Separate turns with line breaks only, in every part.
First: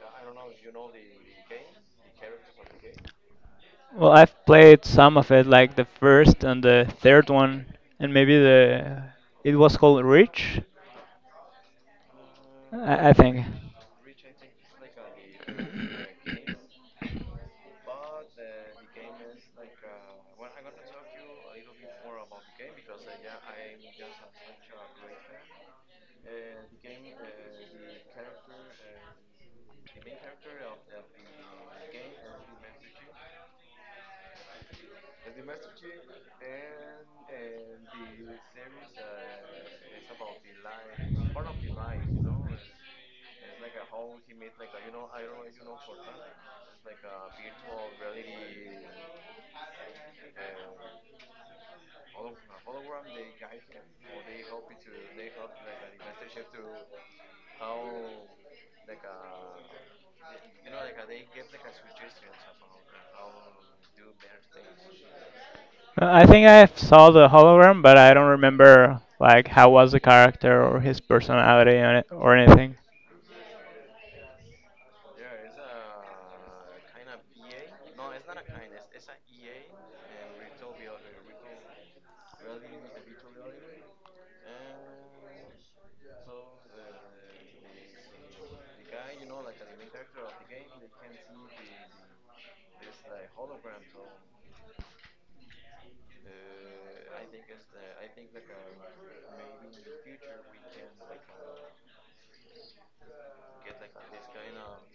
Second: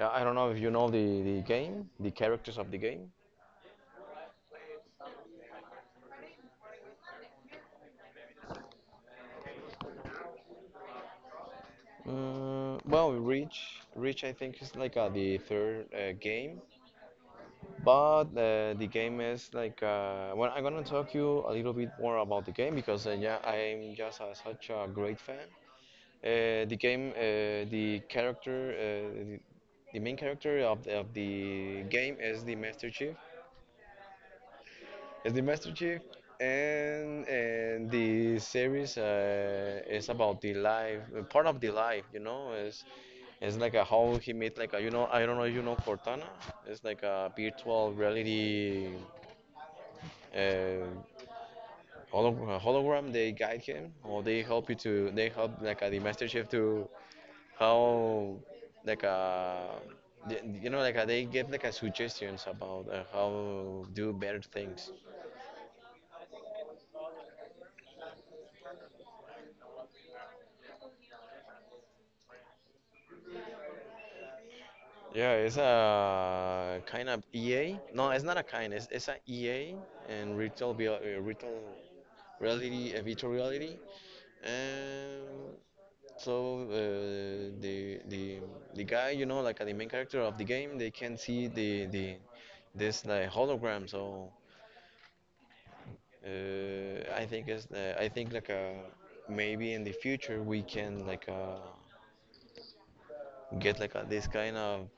I don't know if you know the game, the characters of the game.
Well, I've played some of it, like the first and the third one, and maybe the, it was called Reach,
Mm,
I,
well,
I think.
Reach, I think is like the third game. But The game is like well, I'm gonna talk you a little bit more about the game because yeah, I'm just such a great fan. The game, the character, the main character of of the game is the Master Chief. Is the Master Chief, and the series is about the life, part of the life, is it's like a how he meet like a, I don't know if you know Cortana. It's like a virtual reality uh, hologram, they guide him or they help like the master chef to how like the- you know like they give like suggestions about how do better things.
I think I saw the hologram, but I don't remember like how was the character or his personality on it or anything.
Yeah, it's a kind of ea. No, it's not a kind. It's a ea and virtual virtual reality virtual reality. Um so uh, the the the guy, like the main character of the game, they can see the this like hologram. So I think it's I think like maybe in the future we can like get like this kind of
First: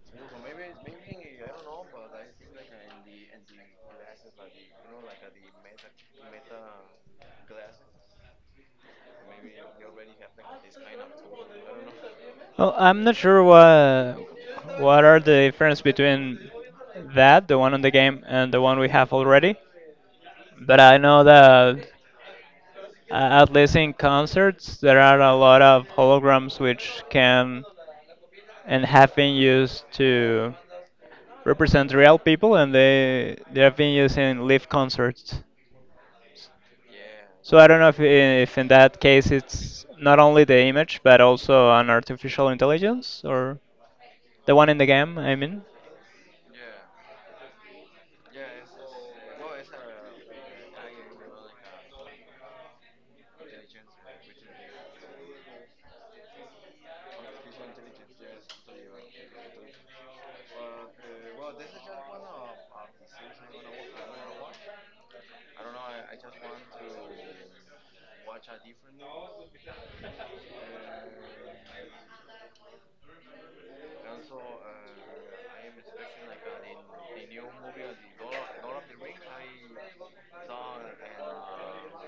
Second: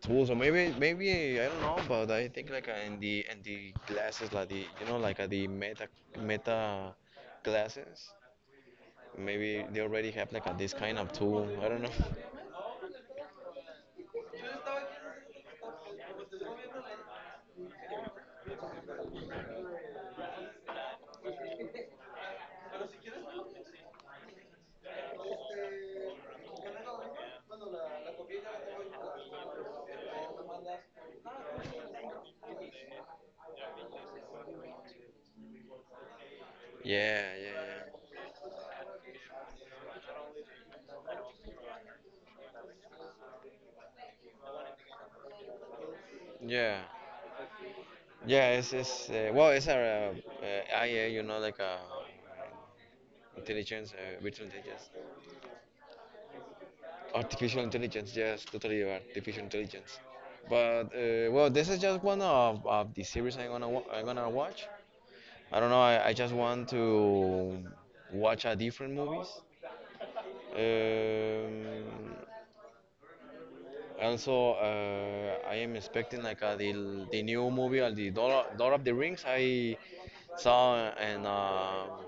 tools. Or maybe I don't know, but I think like in the glasses like the like the meta glasses maybe they already have like this kind of tool. I don't know.
Well, I'm not sure what are the difference between that, the one on the game, and the one we have already. But I know that at least in concerts, there are a lot of holograms which can and have been used to represent real people, and they have been used in live concerts.
Yeah,
So I don't
yeah,
know if in that case it's not only the image but also an artificial intelligence or the one in the game, I mean.
yeah, yeah, it's well, it's a IA, like intelligence, virtual intelligence. Artificial intelligence, yes, totally artificial intelligence. But well, this is just one of the series I'm gonna wa I'm gonna watch. I don't know. I just want to watch a different movies. Um, Also, I am expecting like the new movie, the Lord of the Rings. I saw, and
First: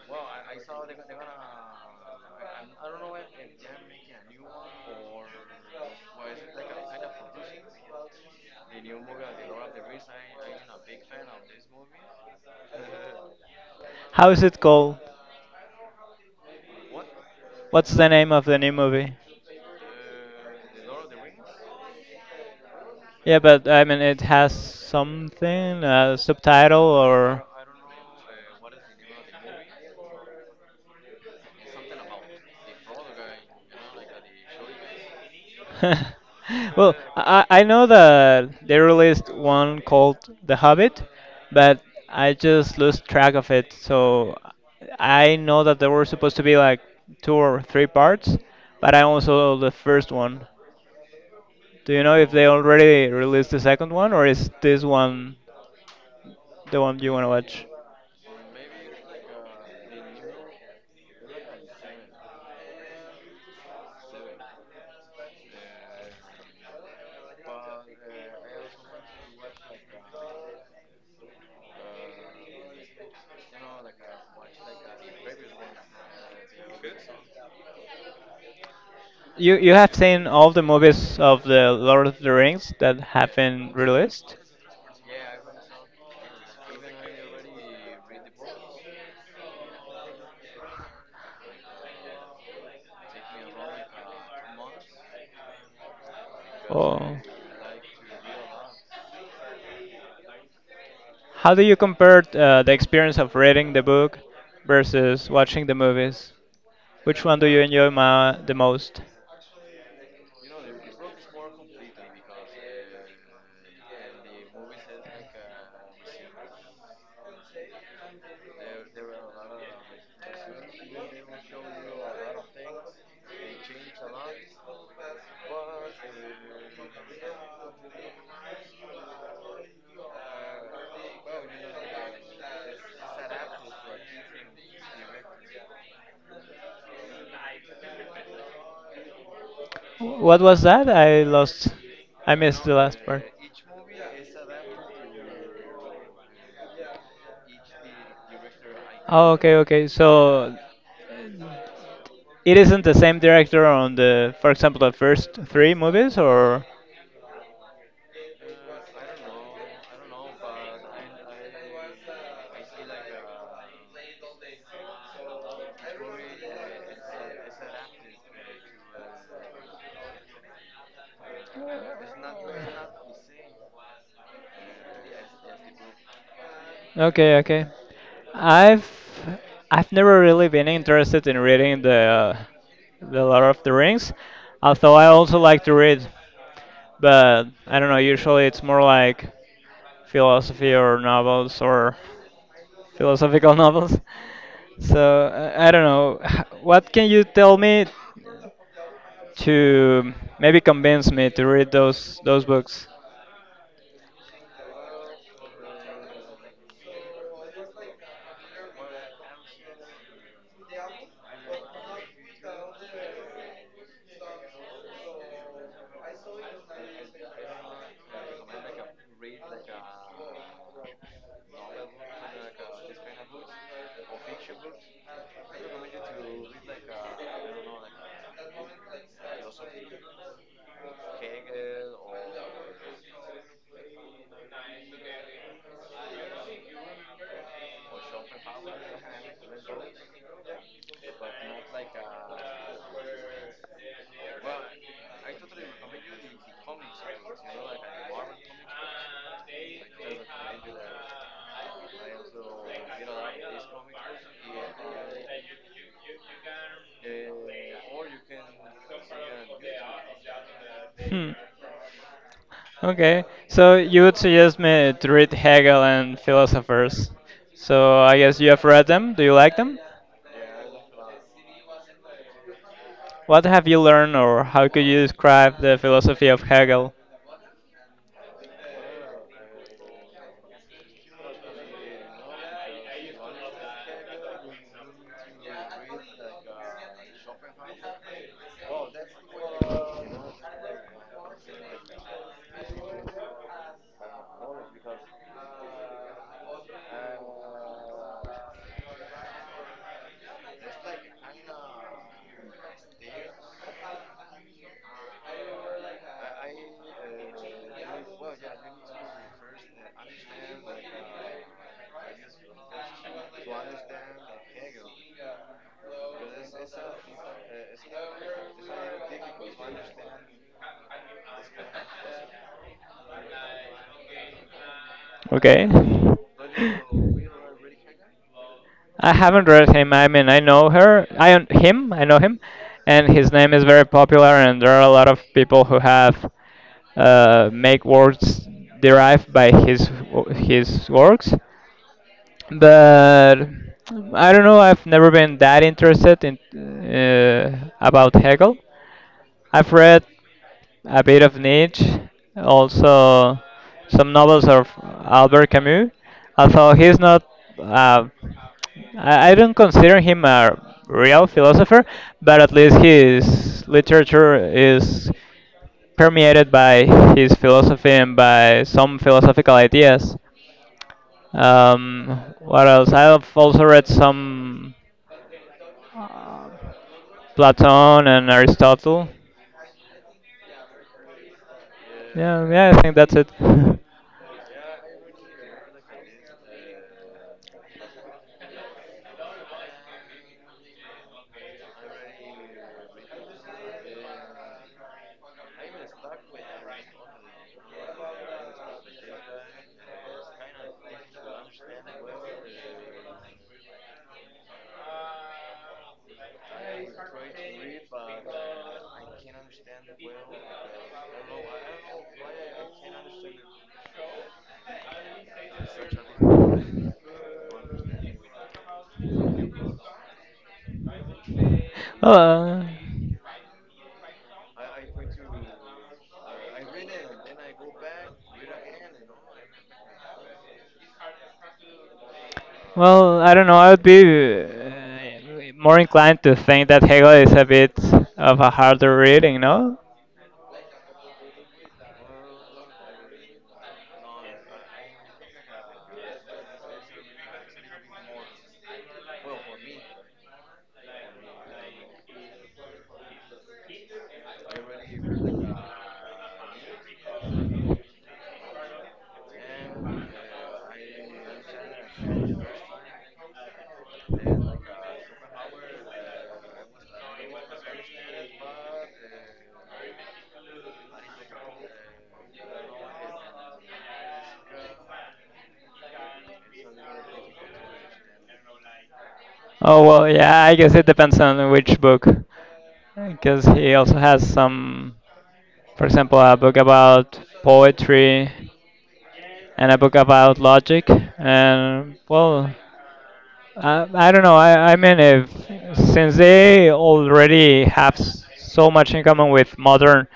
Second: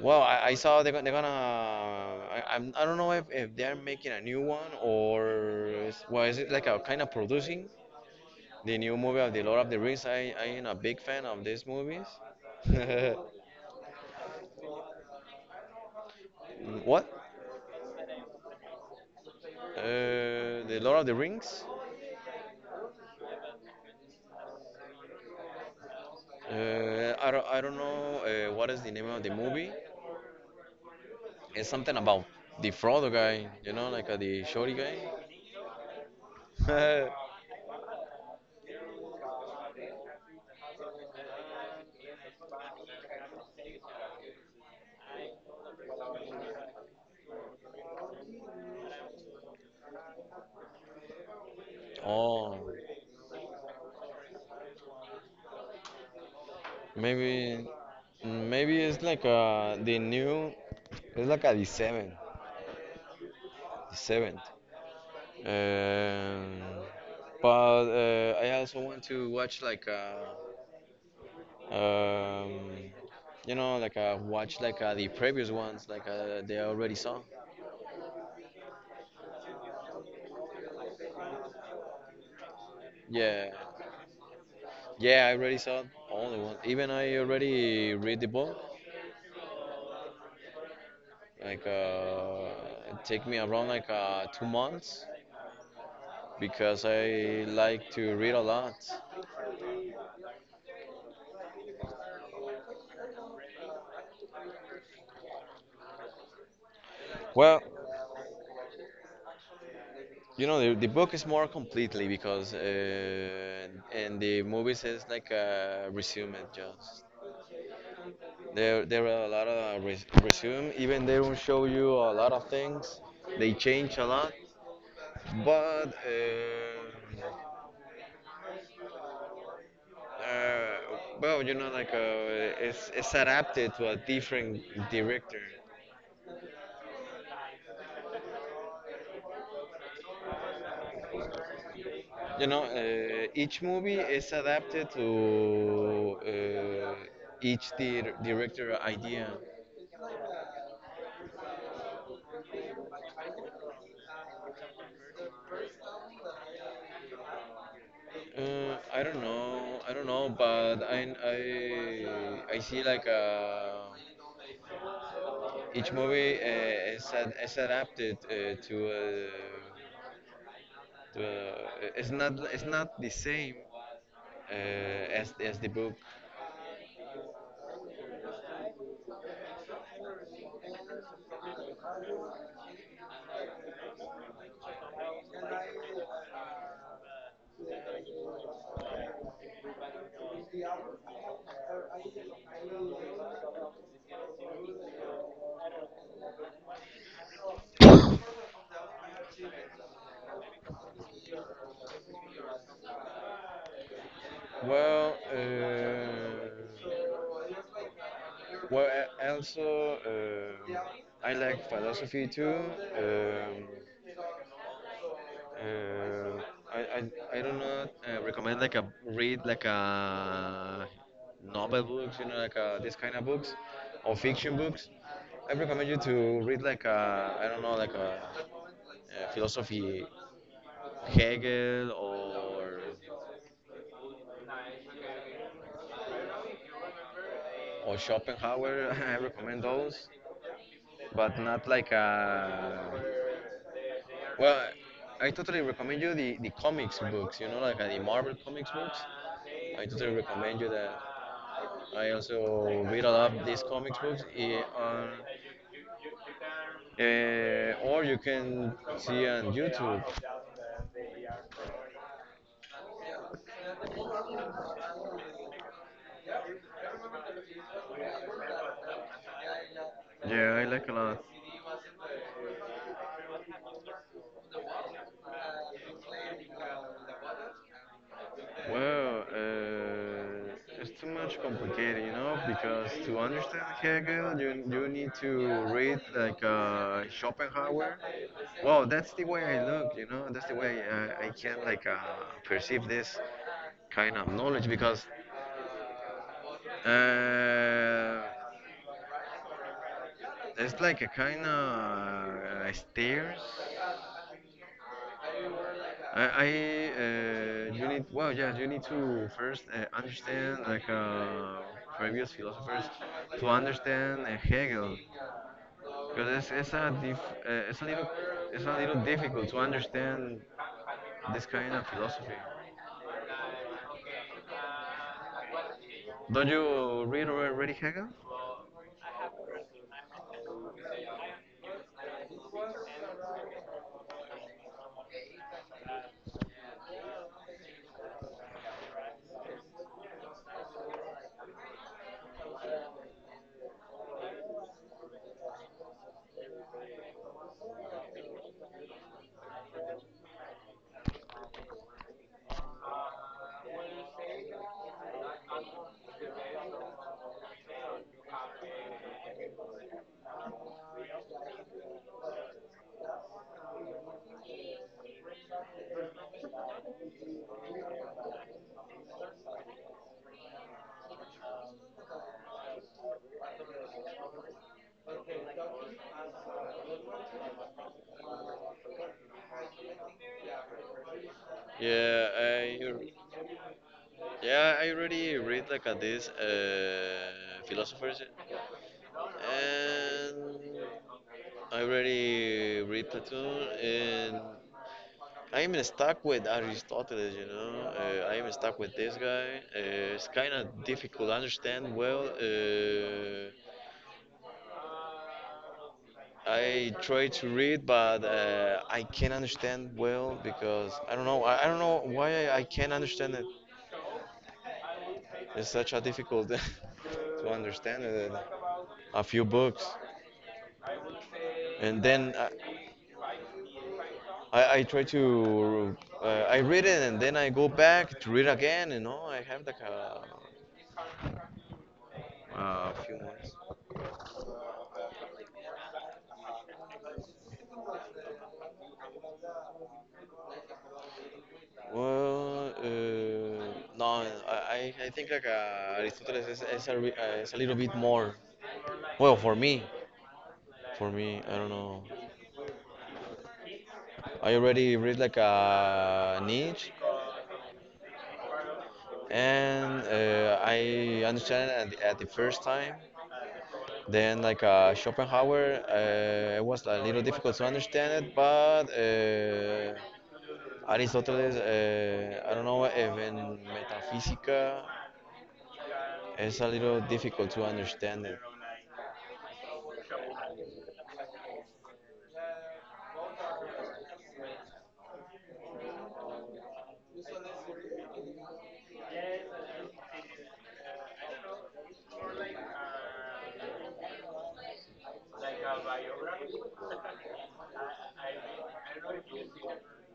well, I saw they're, they're gonna. I don't know if they're making a new one, or. Well, is it like a kind of producing the new movie of The Lord of the Rings? I am a big fan of these movies.
How is it called?
What?
What's the name of the new movie?
Uh, the Lord of the Rings?
Yeah, but I mean, it has something, a subtitle or.
I don't know what is the name of the movie. It's something about the Frodo guy, like the shorty guy.
Well, I know that they released one called The Hobbit, but I just lost track of it. So I know that there were supposed to be like two or three parts, but I also saw the first one. Do you know if they
Oh.
already released the second one, or is this one the one you want to watch?
Maybe, maybe it's like the new, it's like a the seventh, the seventh. Um, but I also want to watch like um, like watch like the previous ones, like they already saw.
You have seen all the movies of the Lord of the Rings that have
Yeah,
been released?
yeah, I already saw all the ones. Even I already read the book. Like it take me around like 2 months because
Or
I like to read a lot.
how do you compare the experience of reading the book versus watching the movies? Which one do you
Well,
enjoy ma the most?
the book is more completely, because, and the movies is like a resume just. There are a lot of resume. Even they don't show you a lot of things. They change a lot, but uh, well, like it's adapted to a different director.
What was that? I lost. I
You
missed
know,
the last part.
each movie is adapted to each director
Oh,
idea.
okay, okay. So it isn't the same director on the, for example, the first three movies, or
I don't know. I don't know, but I see like each movie is adapted to it's not the same as the book.
okay, okay. I've I've never really been interested in reading the Lord of the Rings, although I also like to read, but I don't know. Usually, it's more like philosophy or novels or philosophical novels. So I don't know. What can you tell me to maybe convince me to read those books.
Well, well, I also I like philosophy too. Um, Uh, I do not recommend like a read like a novel books, you know, like this kind of books or fiction books. I recommend you to read like a, I don't know, like a, philosophy Hegel or Schopenhauer. I recommend those, but not like a, well. I totally recommend you the comics books. You know, like the Marvel comics books. I totally recommend you that. I also read a lot of these comic books on, or you can see on YouTube.
Hmm. Okay, so you would suggest me to read Hegel and philosophers. So I guess you have read them. Do you like them?
Yeah, I like a lot.
What have you learned, or how could you describe the philosophy of Hegel?
Well, it's too much complicated, you know, because to understand Hegel, you need to read like Schopenhauer. Well, that's the way I look, you know. That's the way I can like perceive this kind of knowledge because uh, it's like a kind of stairs. I You need, well, yeah, you need to first understand like previous philosophers to understand Hegel, because it's a little difficult to understand this kind of philosophy.
Okay.
Don't you read already Hegel?
I haven't read him. I mean, I know her. I un- him. I know him, and his name is very popular. And there are a lot of people who have make words derived by his works. But I don't know. I've never been that interested in about Hegel. I've read a bit of Nietzsche, also some novels of Albert Camus. Although he's not, uh, I don't consider him a real philosopher, but at least his literature is permeated by his philosophy and by some philosophical ideas. What else? I've also read some uh, Platon and Aristotle.
Yeah,
Yeah, yeah, I think that's it.
yeah, I already read like these philosophers, and I already read Plato, and I am stuck with Aristoteles, you know. I am stuck with this guy. It's kind of difficult to understand well. I try to read, but I can't understand well because I don't know. I don't know why I can't understand it. It's such a difficult to understand it. A few books, and then
Uh,
I try to I read it, and then I go back to read again. You know, I have like a
well,
few.
I don't know. I would be more inclined to think that Hegel is a bit of a harder reading, no?
Well, no, I think like Aristoteles is a little bit more. Well, for me, I don't know. I already read like a niche, and I understand at at the first time. Then like Schopenhauer, it was a little difficult to understand it, but Aristoteles, I don't know if in metaphysica, it's a little difficult to understand it.
Oh well, yeah. I guess it depends on which book, because he also has some, for example, a book about poetry and a book about logic, and well, I don't know. I mean, if since they already have so much in common with modern,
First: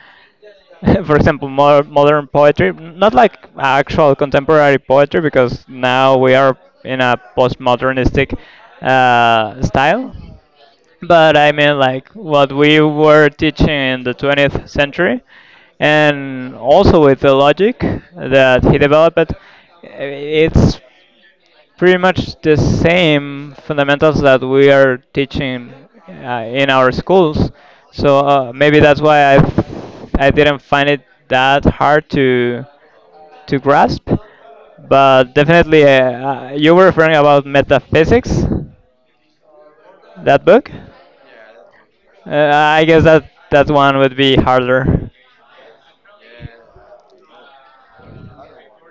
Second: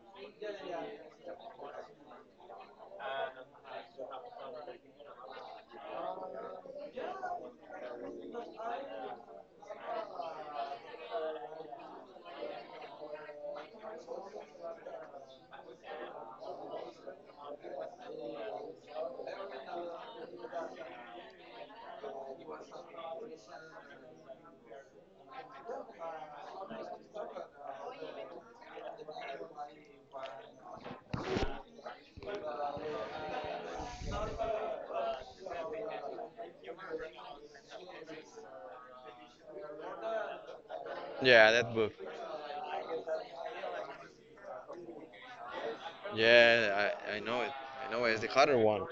for example, modern poetry, not like actual contemporary poetry, because now we are in a postmodernistic style. But I mean, like what we were teaching in the 20th century, and also with the logic that he developed, it's pretty much the same fundamentals that we are teaching in our schools. So maybe that's why I didn't find it that hard to grasp. But definitely, you were referring about metaphysics, that book.
Yeah, that book.
Uh, I guess that that one would be harder.
Yeah, I know it. I know it. It's the harder one.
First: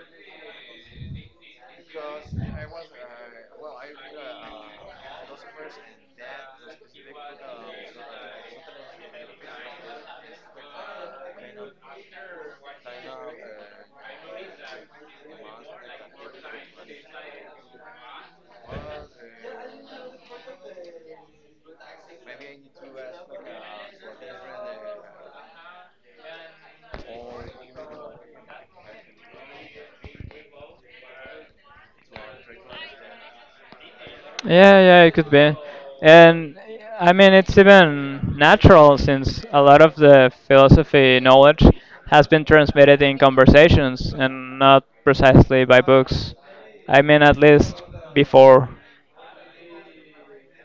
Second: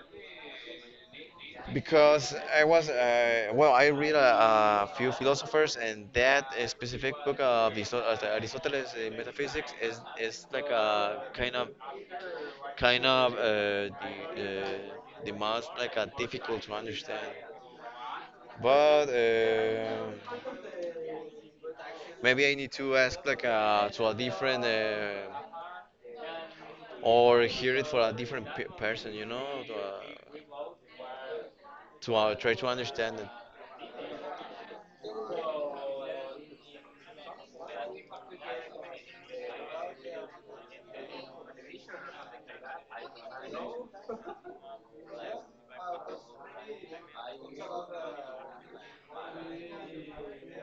Because I was, well, I read a few philosophers, and that specific book of Aristotle's metaphysics is like a kind of uh, the most like a difficult to understand. But maybe I need to ask like to a different or hear it for a different person, you know, to try to understand it.
Yeah, yeah, it could be. And I mean, it's even natural since a lot of the philosophy knowledge has been transmitted in conversations and not precisely by books. I mean, at least before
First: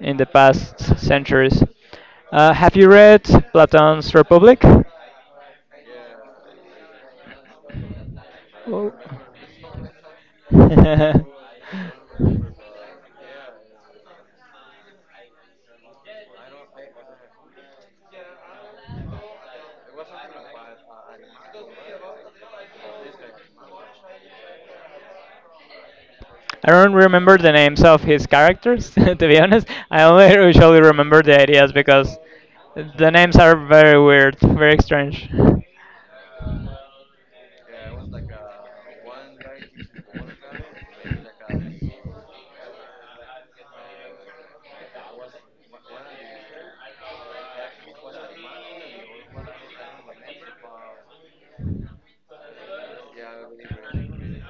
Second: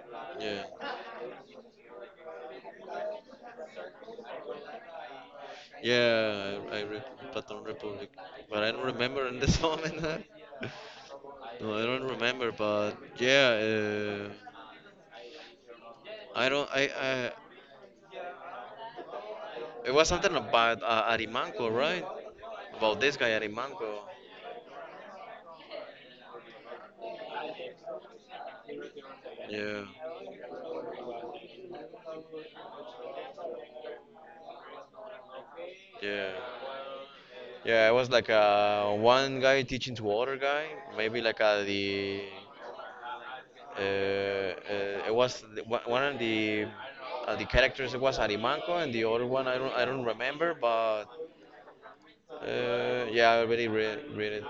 in the
Yeah,
past centuries. Have you read Plato's Republic?
yeah, I read Platon Republic, but I don't
Oh.
remember in this moment. Huh? No, I don't remember, but yeah, I don't. I It was something about Arimanco, right? About this guy Arimanco.
I don't remember the names of his characters, to be honest.
Yeah,
I only usually remember the ideas because the names are very weird, very strange. Do
yeah. Yeah, it was like one guy teaching to other guy, maybe like the it was one of the characters. It was Arimanco, and the other one I don't remember, but yeah, I already read it.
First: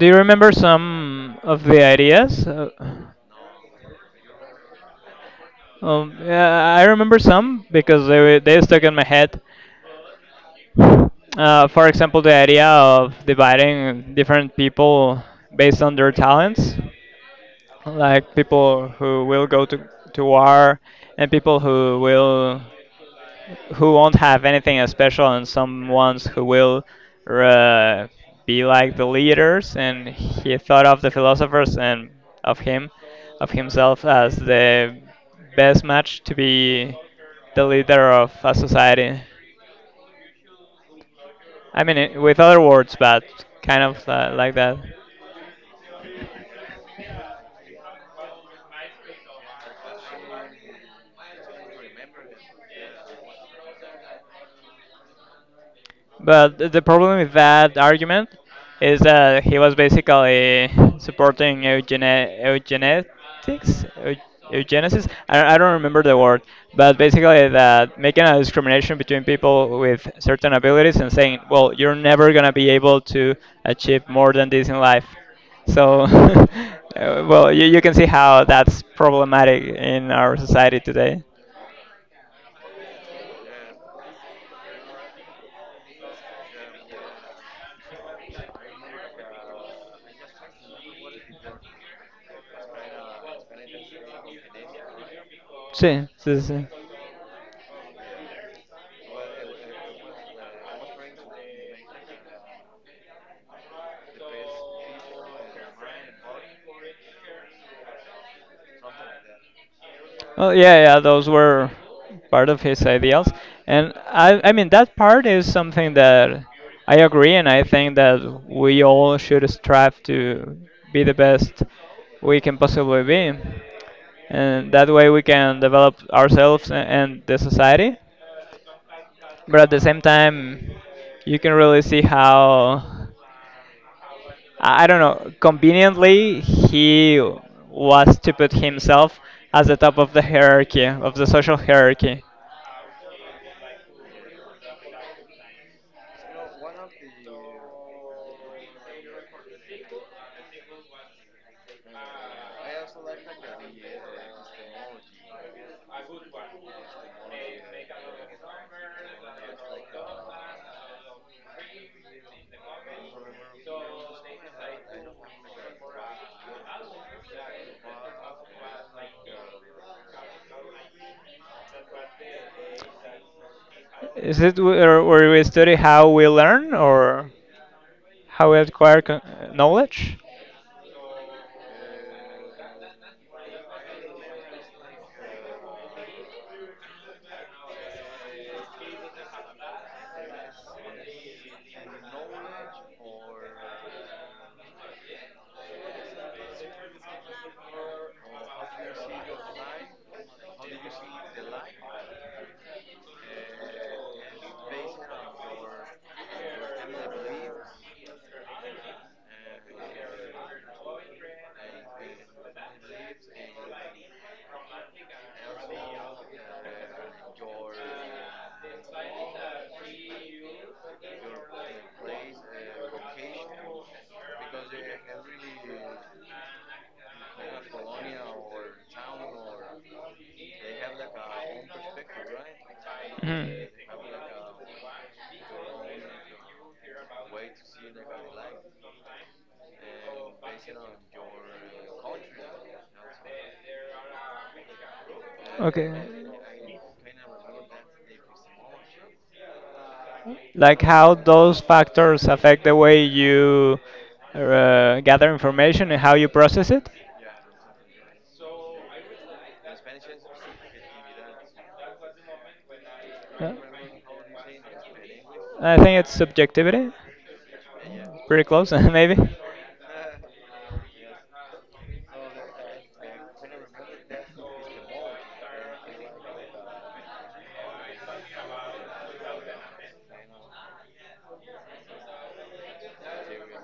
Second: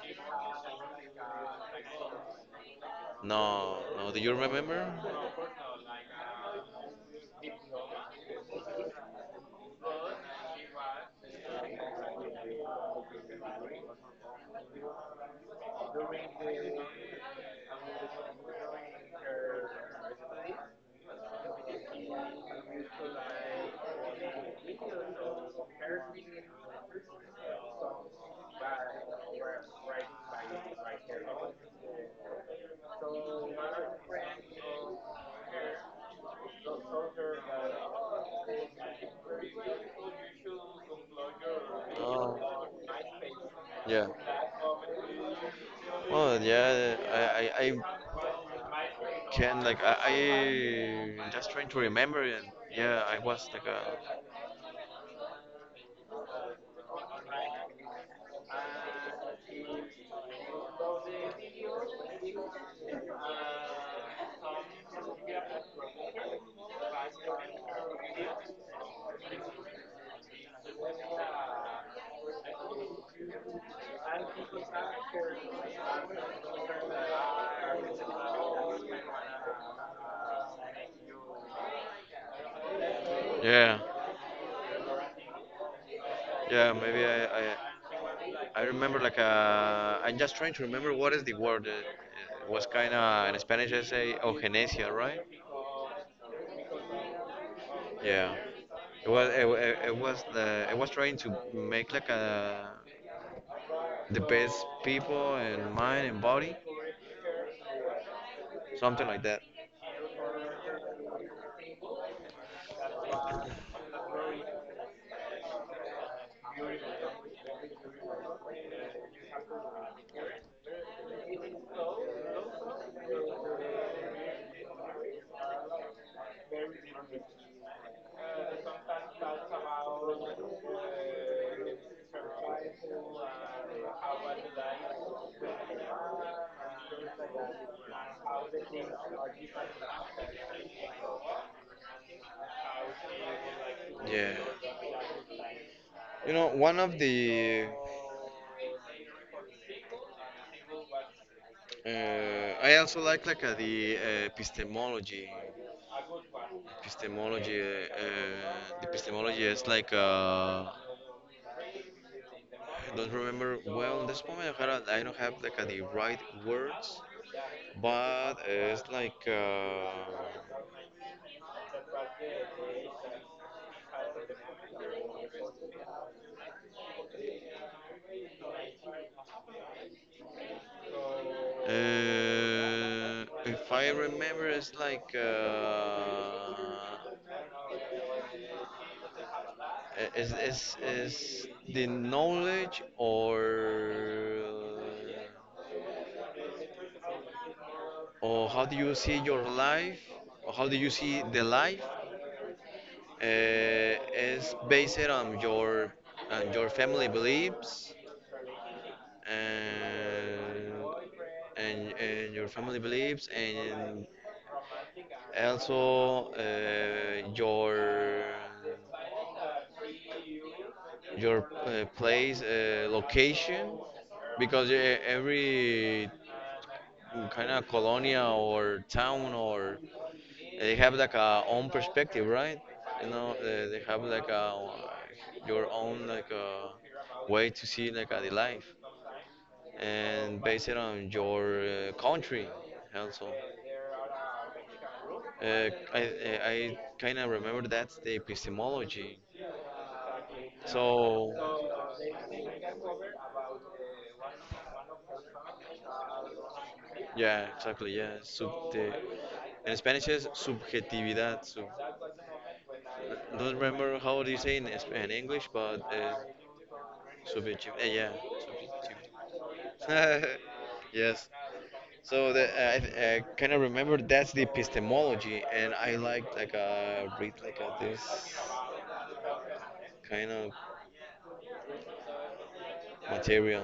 you remember some of the ideas? Uh,
No, no, do you remember?
um, yeah, I remember some because they stuck in my head. For example, the idea of dividing different people based on their talents, like people who will go to war and people who won't have anything special and some ones who will uh, be like the leaders, and he thought of the philosophers and of him of himself as the best match to be the leader of a society. I mean it,
Oh,
with other words, but kind
yeah.
of like that.
Well, yeah, I can like I just trying to remember it. Yeah, I was like a,
But the problem with that argument is that he was basically supporting eugenetics, eugenesis. I don't remember the word, but basically that making a discrimination between people with certain abilities and saying, well, you're never gonna be able to achieve more than this in life. So, well, you can see how that's problematic in our society today.
yeah, yeah. Maybe I remember like a. I'm just trying to remember what is the word. It was kind of in Spanish. I say eugenesia, right?
Sí, sí, sí.
Yeah. It was it, it, it was the I was trying to make like a, the best people in mind and body, something like that.
Well, yeah, yeah, those were part of his ideals, and I mean, that part is something that I agree, and I think that we all should strive to be the best we can possibly be, and that way we can develop ourselves and the society. But at the same time, you can really see how I don't know. Conveniently, he was to put himself as the top of the hierarchy, of the social hierarchy.
You know, one of the so maybe I also like the epistemology. Epistemology, the epistemology is like I don't remember well in this moment. I don't have like the right words, but it's like
Is it or where we study how we learn or how we acquire knowledge?
if I remember, it's like is the knowledge, or how do you see your life, or how do you see the life, is based on your family beliefs, and your family beliefs, and also your place location, because every kind of colonia or town or they have like a own perspective, right? You know, they,
Mhm.
they have like a your own like a way to see like a, the life, and based it on your country also. Uh,
Okay.
I I kind of remember that's the epistemology.
Like how
So
those factors affect the way you gather information and how you process it?
yeah, exactly. Yeah, sub the in Spanish is subjetividad. So. Don't remember how they say in, in English,
I
but
think it's subjectivity.
subjective. Yeah,
Pretty close, maybe.
subjective. Yes. So I kind of remember that's the epistemology, and I like read like this kind of material.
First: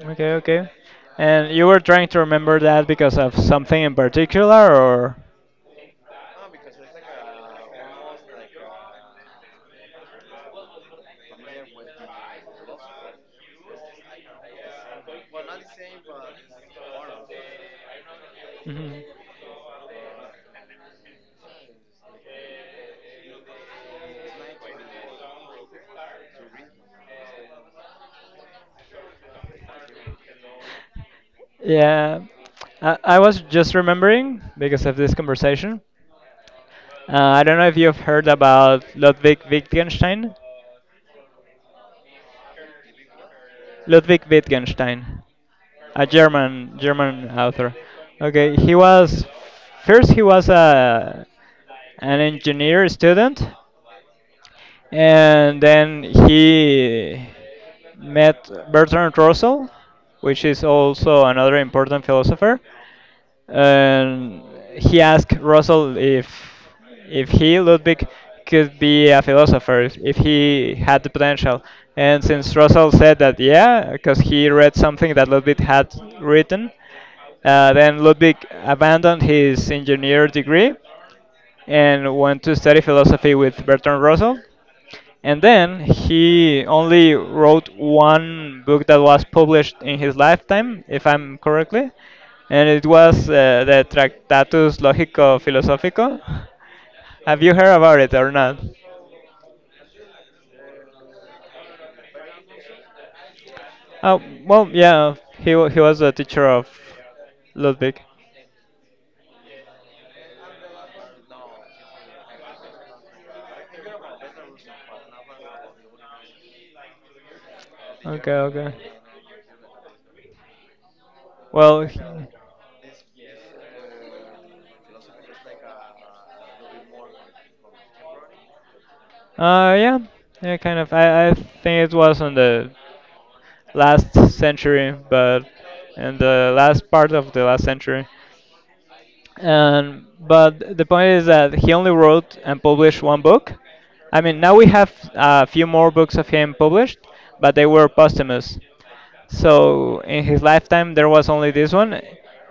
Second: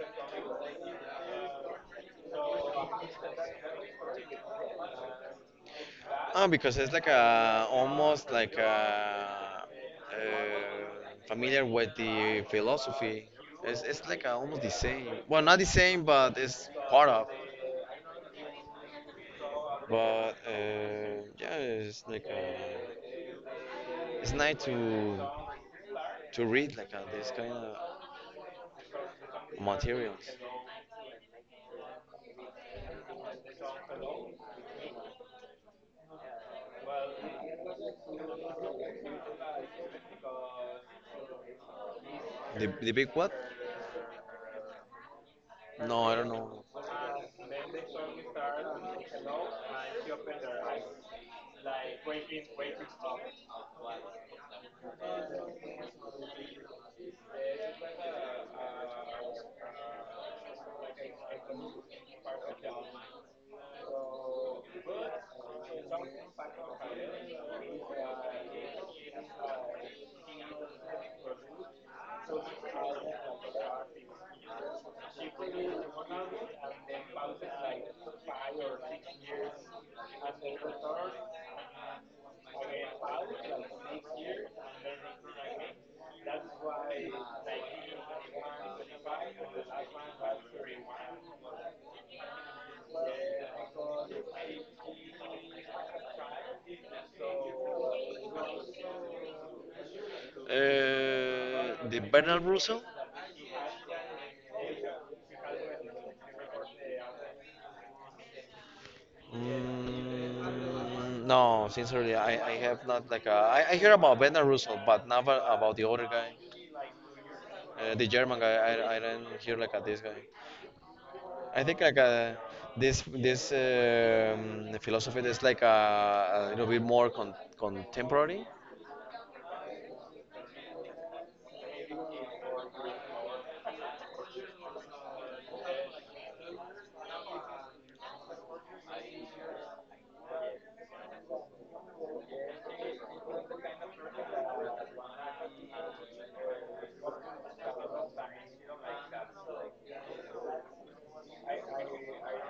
Okay, okay. And you were trying to remember that because of something in particular, or?
Ah, because it's like a almost like a, uh, familiar with the philosophy. It's like a, almost the same. Well, not the same, but it's part of.
Mhm.
But yeah, it's like it's nice to read like this kind of materials.
Yeah, I was just remembering because of this conversation. I don't know if you've heard about Ludwig Wittgenstein.
The big what?
Ludwig Wittgenstein,
No,
a
I don't know.
German author. Okay, he was first he was a an engineer student, and then he met Bertrand Russell, which is also another important philosopher, and he asked Russell if he Ludwig could be a philosopher, if he had the potential. And since Russell said that yeah, because he read something that Ludwig had written, then Ludwig abandoned his engineer degree and went to study philosophy with Bertrand Russell. And then he only wrote one book that was published in his lifetime, if I'm correctly, and it was the Tractatus Logico Philosophico. Have you heard about it or not?
The Bernard Russell.
Oh, well, yeah, he was a teacher of Ludwig.
Mm, no, sincerely, I have not like a, I hear about Bernard Russell, but never about the other guy, the
Okay,
German guy.
okay.
I didn't hear like a, this guy. I think
Well,
like a, this philosophy is like a little bit more contemporary.
yeah, yeah, kind of. I think it was on the last century, but in the last part of the last century. But the point is that he only wrote and published one book. I mean, now we have a few more books of him published, but they were posthumous. So in his lifetime, there was only this one,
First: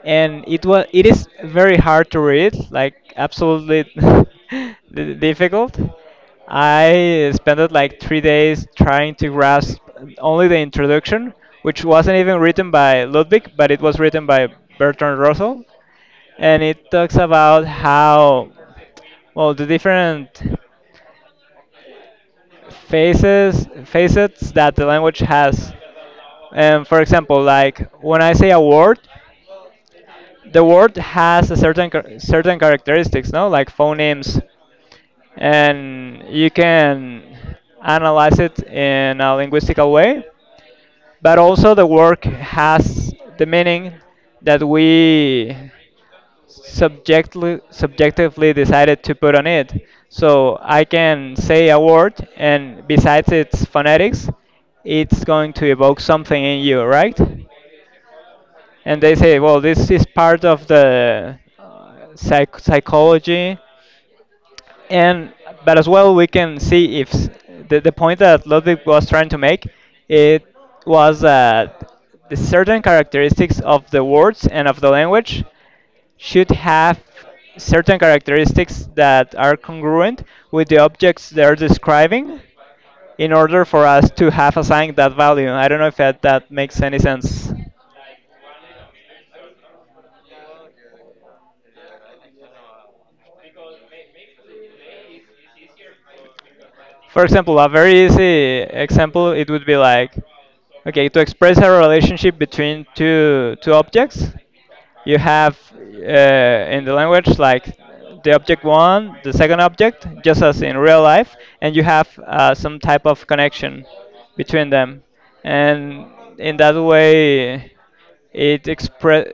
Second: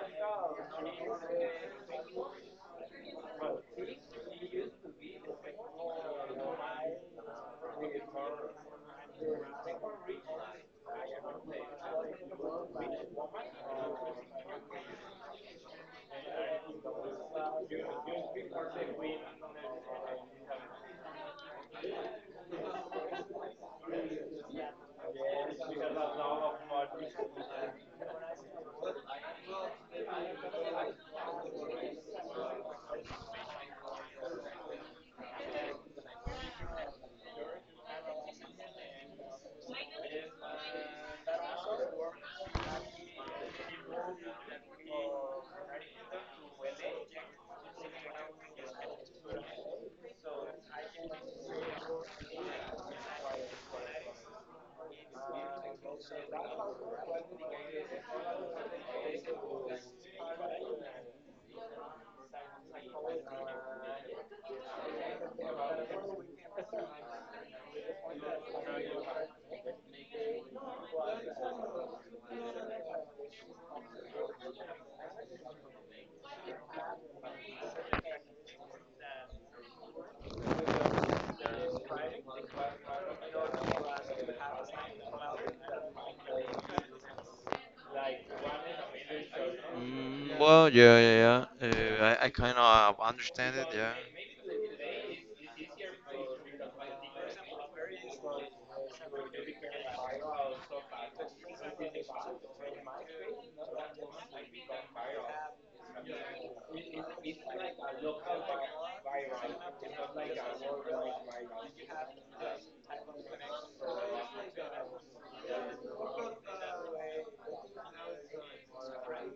and it is very hard to read, like absolutely difficult. I spent like 3 days trying to grasp only the introduction, which wasn't even written by Ludwig, but it was written by Bertrand Russell, and it talks about how well the different faces facets that the language has. And for example, like when I say a word, the word has a certain certain characteristics, no, like phonemes, and you can analyze it in a linguistical way. But also the word has the meaning that we subjectively decided to put on it. So I can say a word, and besides its phonetics, it's going to evoke something in you, right? And they say, well, this is part of the psychology, and but as well we can see, if s- the point that Ludwig was trying to make, it was that the certain characteristics of the words and of the language should have certain characteristics that are congruent with the objects they're describing, in order for us to have assigned that value. I don't know if that makes any sense.
Mm, well, yeah, yeah, yeah. I kind of understand it, yeah.
For example, a very easy example, it would be like, okay, to express a relationship between two objects, you have in the language like the object one, the second object, just as in real life, and you have some type of connection between them, and in that way, it express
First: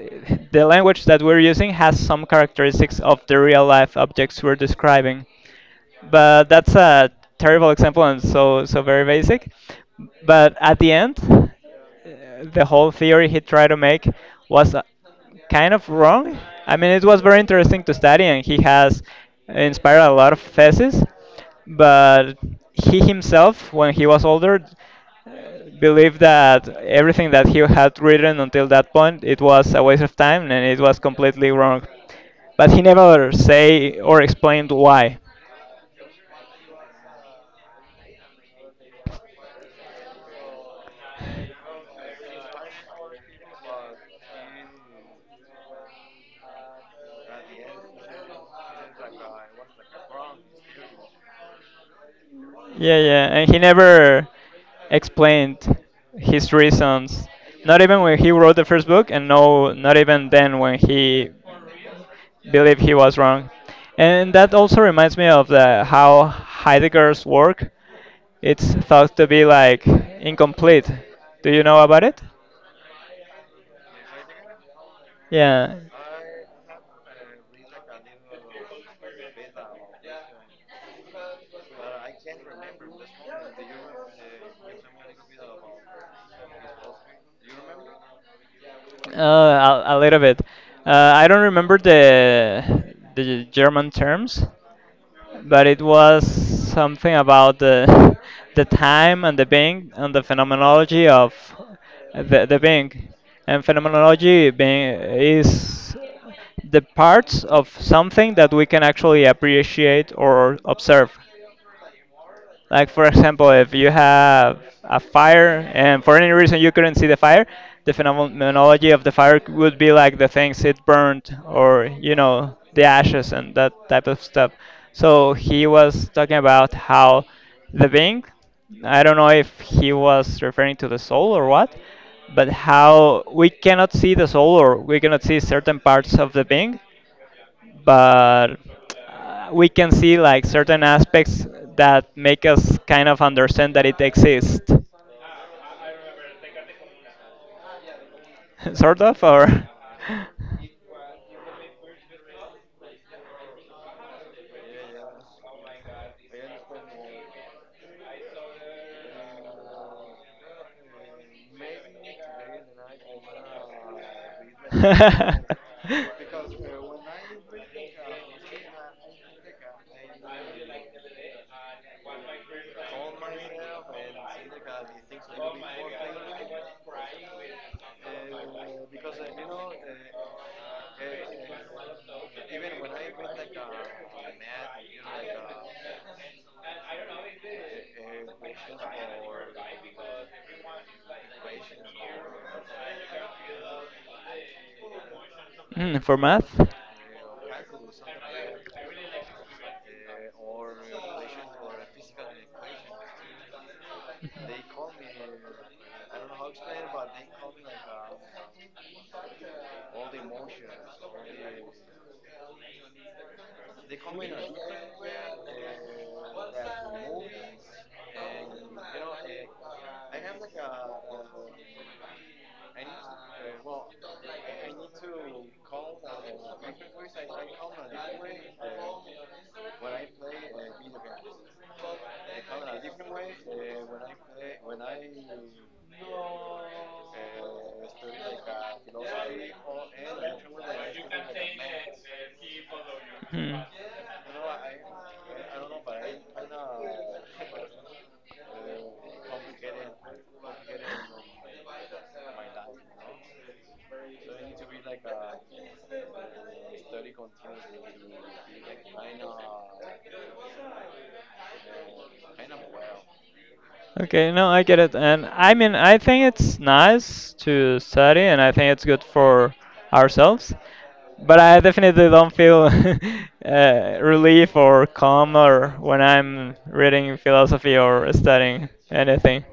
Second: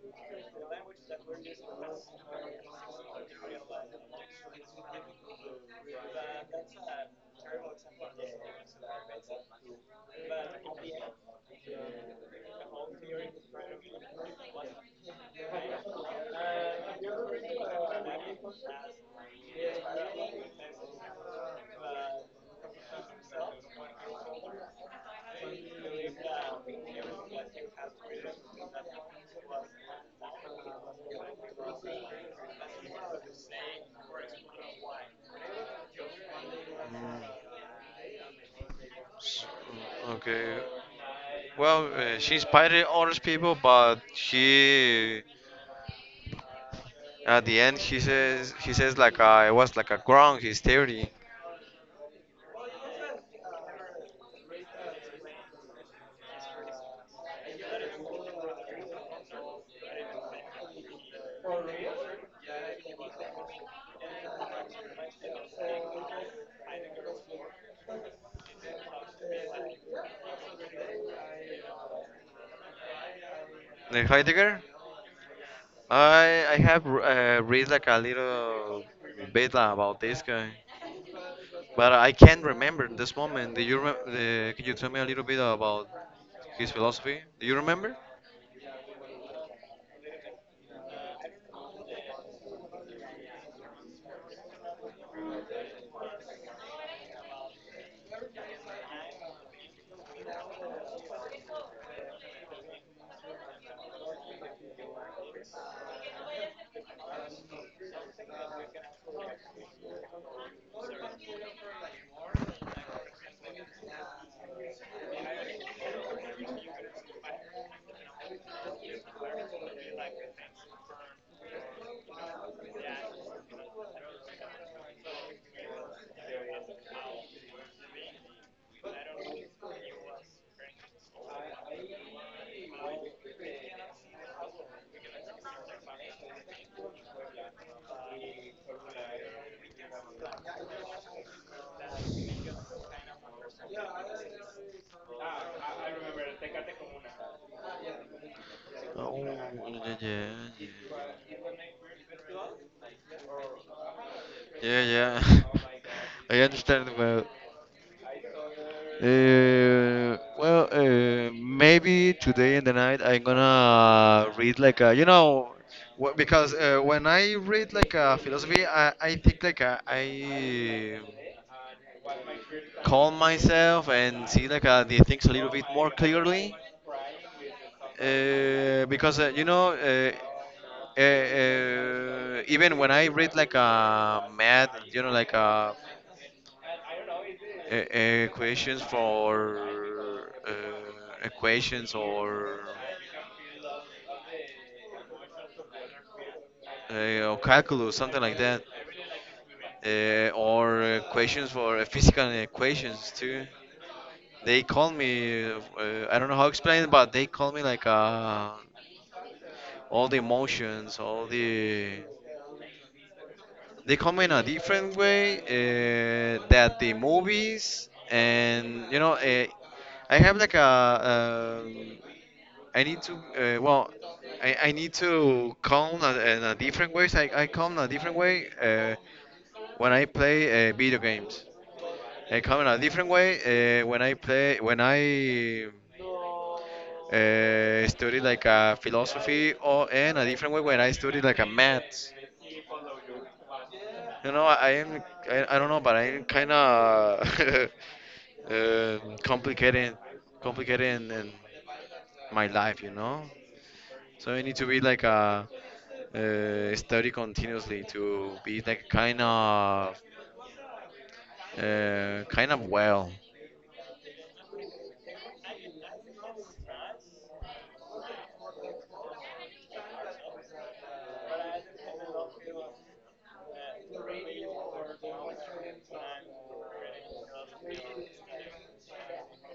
the language that we're using has some characteristics of the real life objects we're describing, but that's a terrible example and so very basic. But at the end, the whole theory he tried to make was kind of wrong. I mean, it was very interesting to study, and he has inspired a lot of theses. But he himself, when he was older, uh, believed that everything that he had written until that point, it was a waste of time and it was completely wrong. But he never say or explained why.
Okay. Well, she inspired other people, but she, at the end, he says like I was like a ground his theory.
Yeah, yeah, and he never explained his reasons. Not even when he wrote the first book, and no, not even then when he believed he was wrong. And that also reminds me of the how Heidegger's work. It's thought to be like incomplete. Do you know about it?
Heidegger,
Yeah,
I have read like a little bit about this guy. But I can't remember in this moment. Do you could you tell me a little bit about his philosophy? Do you remember?
uh, a little bit. I don't remember the German terms, but it was something about the the time and the being and the phenomenology of the being. And phenomenology being is the parts of something that we can actually appreciate or observe. Like for example, if you have a fire and for any reason you couldn't see the fire, the phenomenology of the fire would be like the things it burned, or you know, the ashes and that type of stuff. So he was talking about how the being, I don't know if he was referring to the soul or what, but how we cannot see the soul or we cannot see certain parts of the being, but we can see like certain aspects that make us kind of understand that it exists, sort of,
Oh,
or
yeah, yeah. Yeah, yeah. I understand well. Well, maybe today in the night I'm gonna read like a, you know, because when I read like a philosophy, I think like a, I calm myself and see like the things a little bit more clearly. Because you know, even when I read like a math, you know, like a questions for uh, equations
Hmm, for math.
or calculus, something like that, or equations for physical equations too. They call me, I don't know how to explain it, but they call me like all the emotions, all the they come in a different way that the movies and you know I have like a I need to well I need to in a different ways I come in a different way when I play video games I come in a different way when I play when I study like a philosophy or in a different way when I study like a math
Hmm.
you know, I am. I don't know, but I am kind of complicated, complicated in my life. You know, so I need to be like a study continuously to be like kind of well.
Okay, no, I get it. And I mean, I think it's nice to study and I think it's good for ourselves. But I definitely don't feel relief or calm or when I'm reading philosophy or studying anything.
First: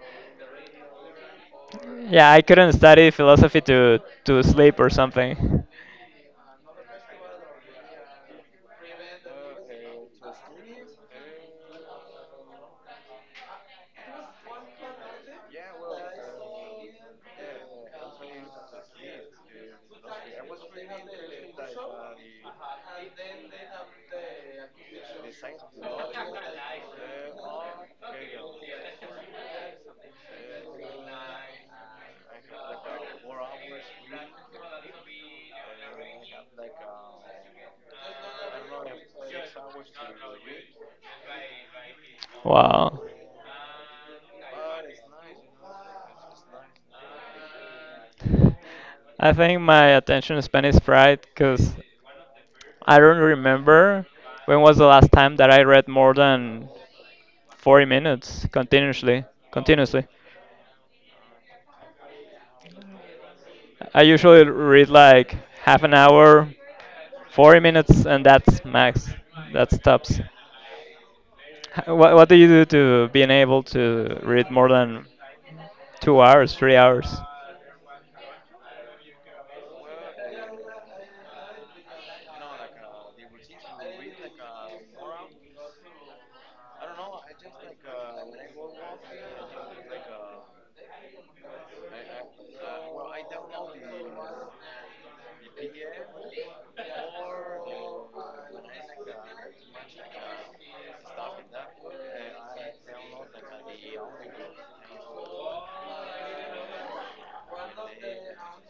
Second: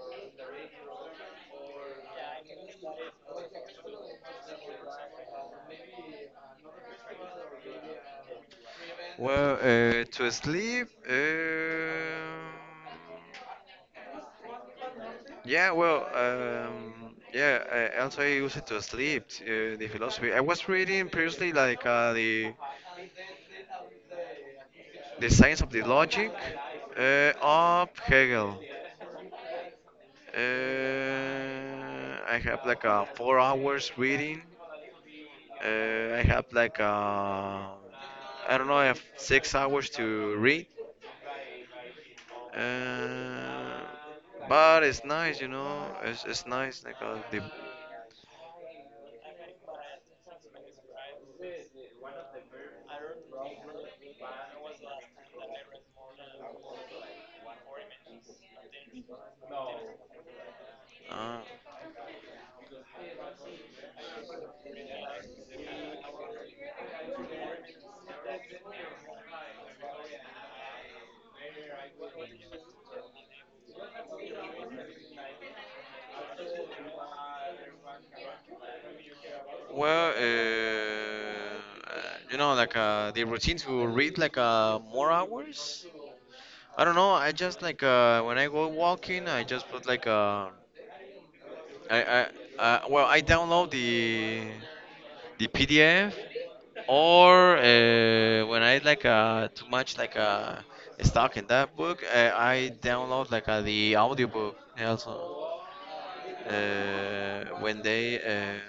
Yeah, I couldn't study philosophy to sleep or something.
Well, to sleep, yeah, well, yeah, I, also I use it to sleep, the philosophy. I was reading previously like the science of the logic of Hegel. Uh, I have like a 4 hours reading. I have like I don't know. I have 6 hours to read,
Wow.
uh, but it's nice, you know. It's nice. Like the
I think my attention span is fried because I don't remember when was the last time that I read more than 40 minutes continuously. Continuously.
uh,
I usually read like half an hour, 40 minutes, and that's max. That stops. What do you do to being able to read more than 2 hours, 3 hours?
well, you know, like the routines we will read like more hours. I don't know. I just like when I go walking, I just put like I well, I download the PDF. Or when I like too much like stuck in that book, I download like the audiobook also. When they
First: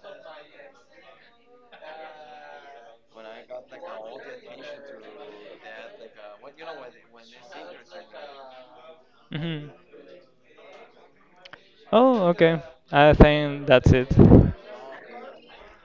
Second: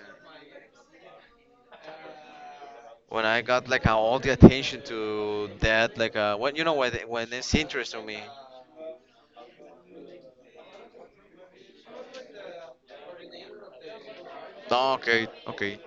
when I got like all the attention to that, like when you know when it's interest to me.
Hmm. Oh, okay. I think that's it.
Oh, okay.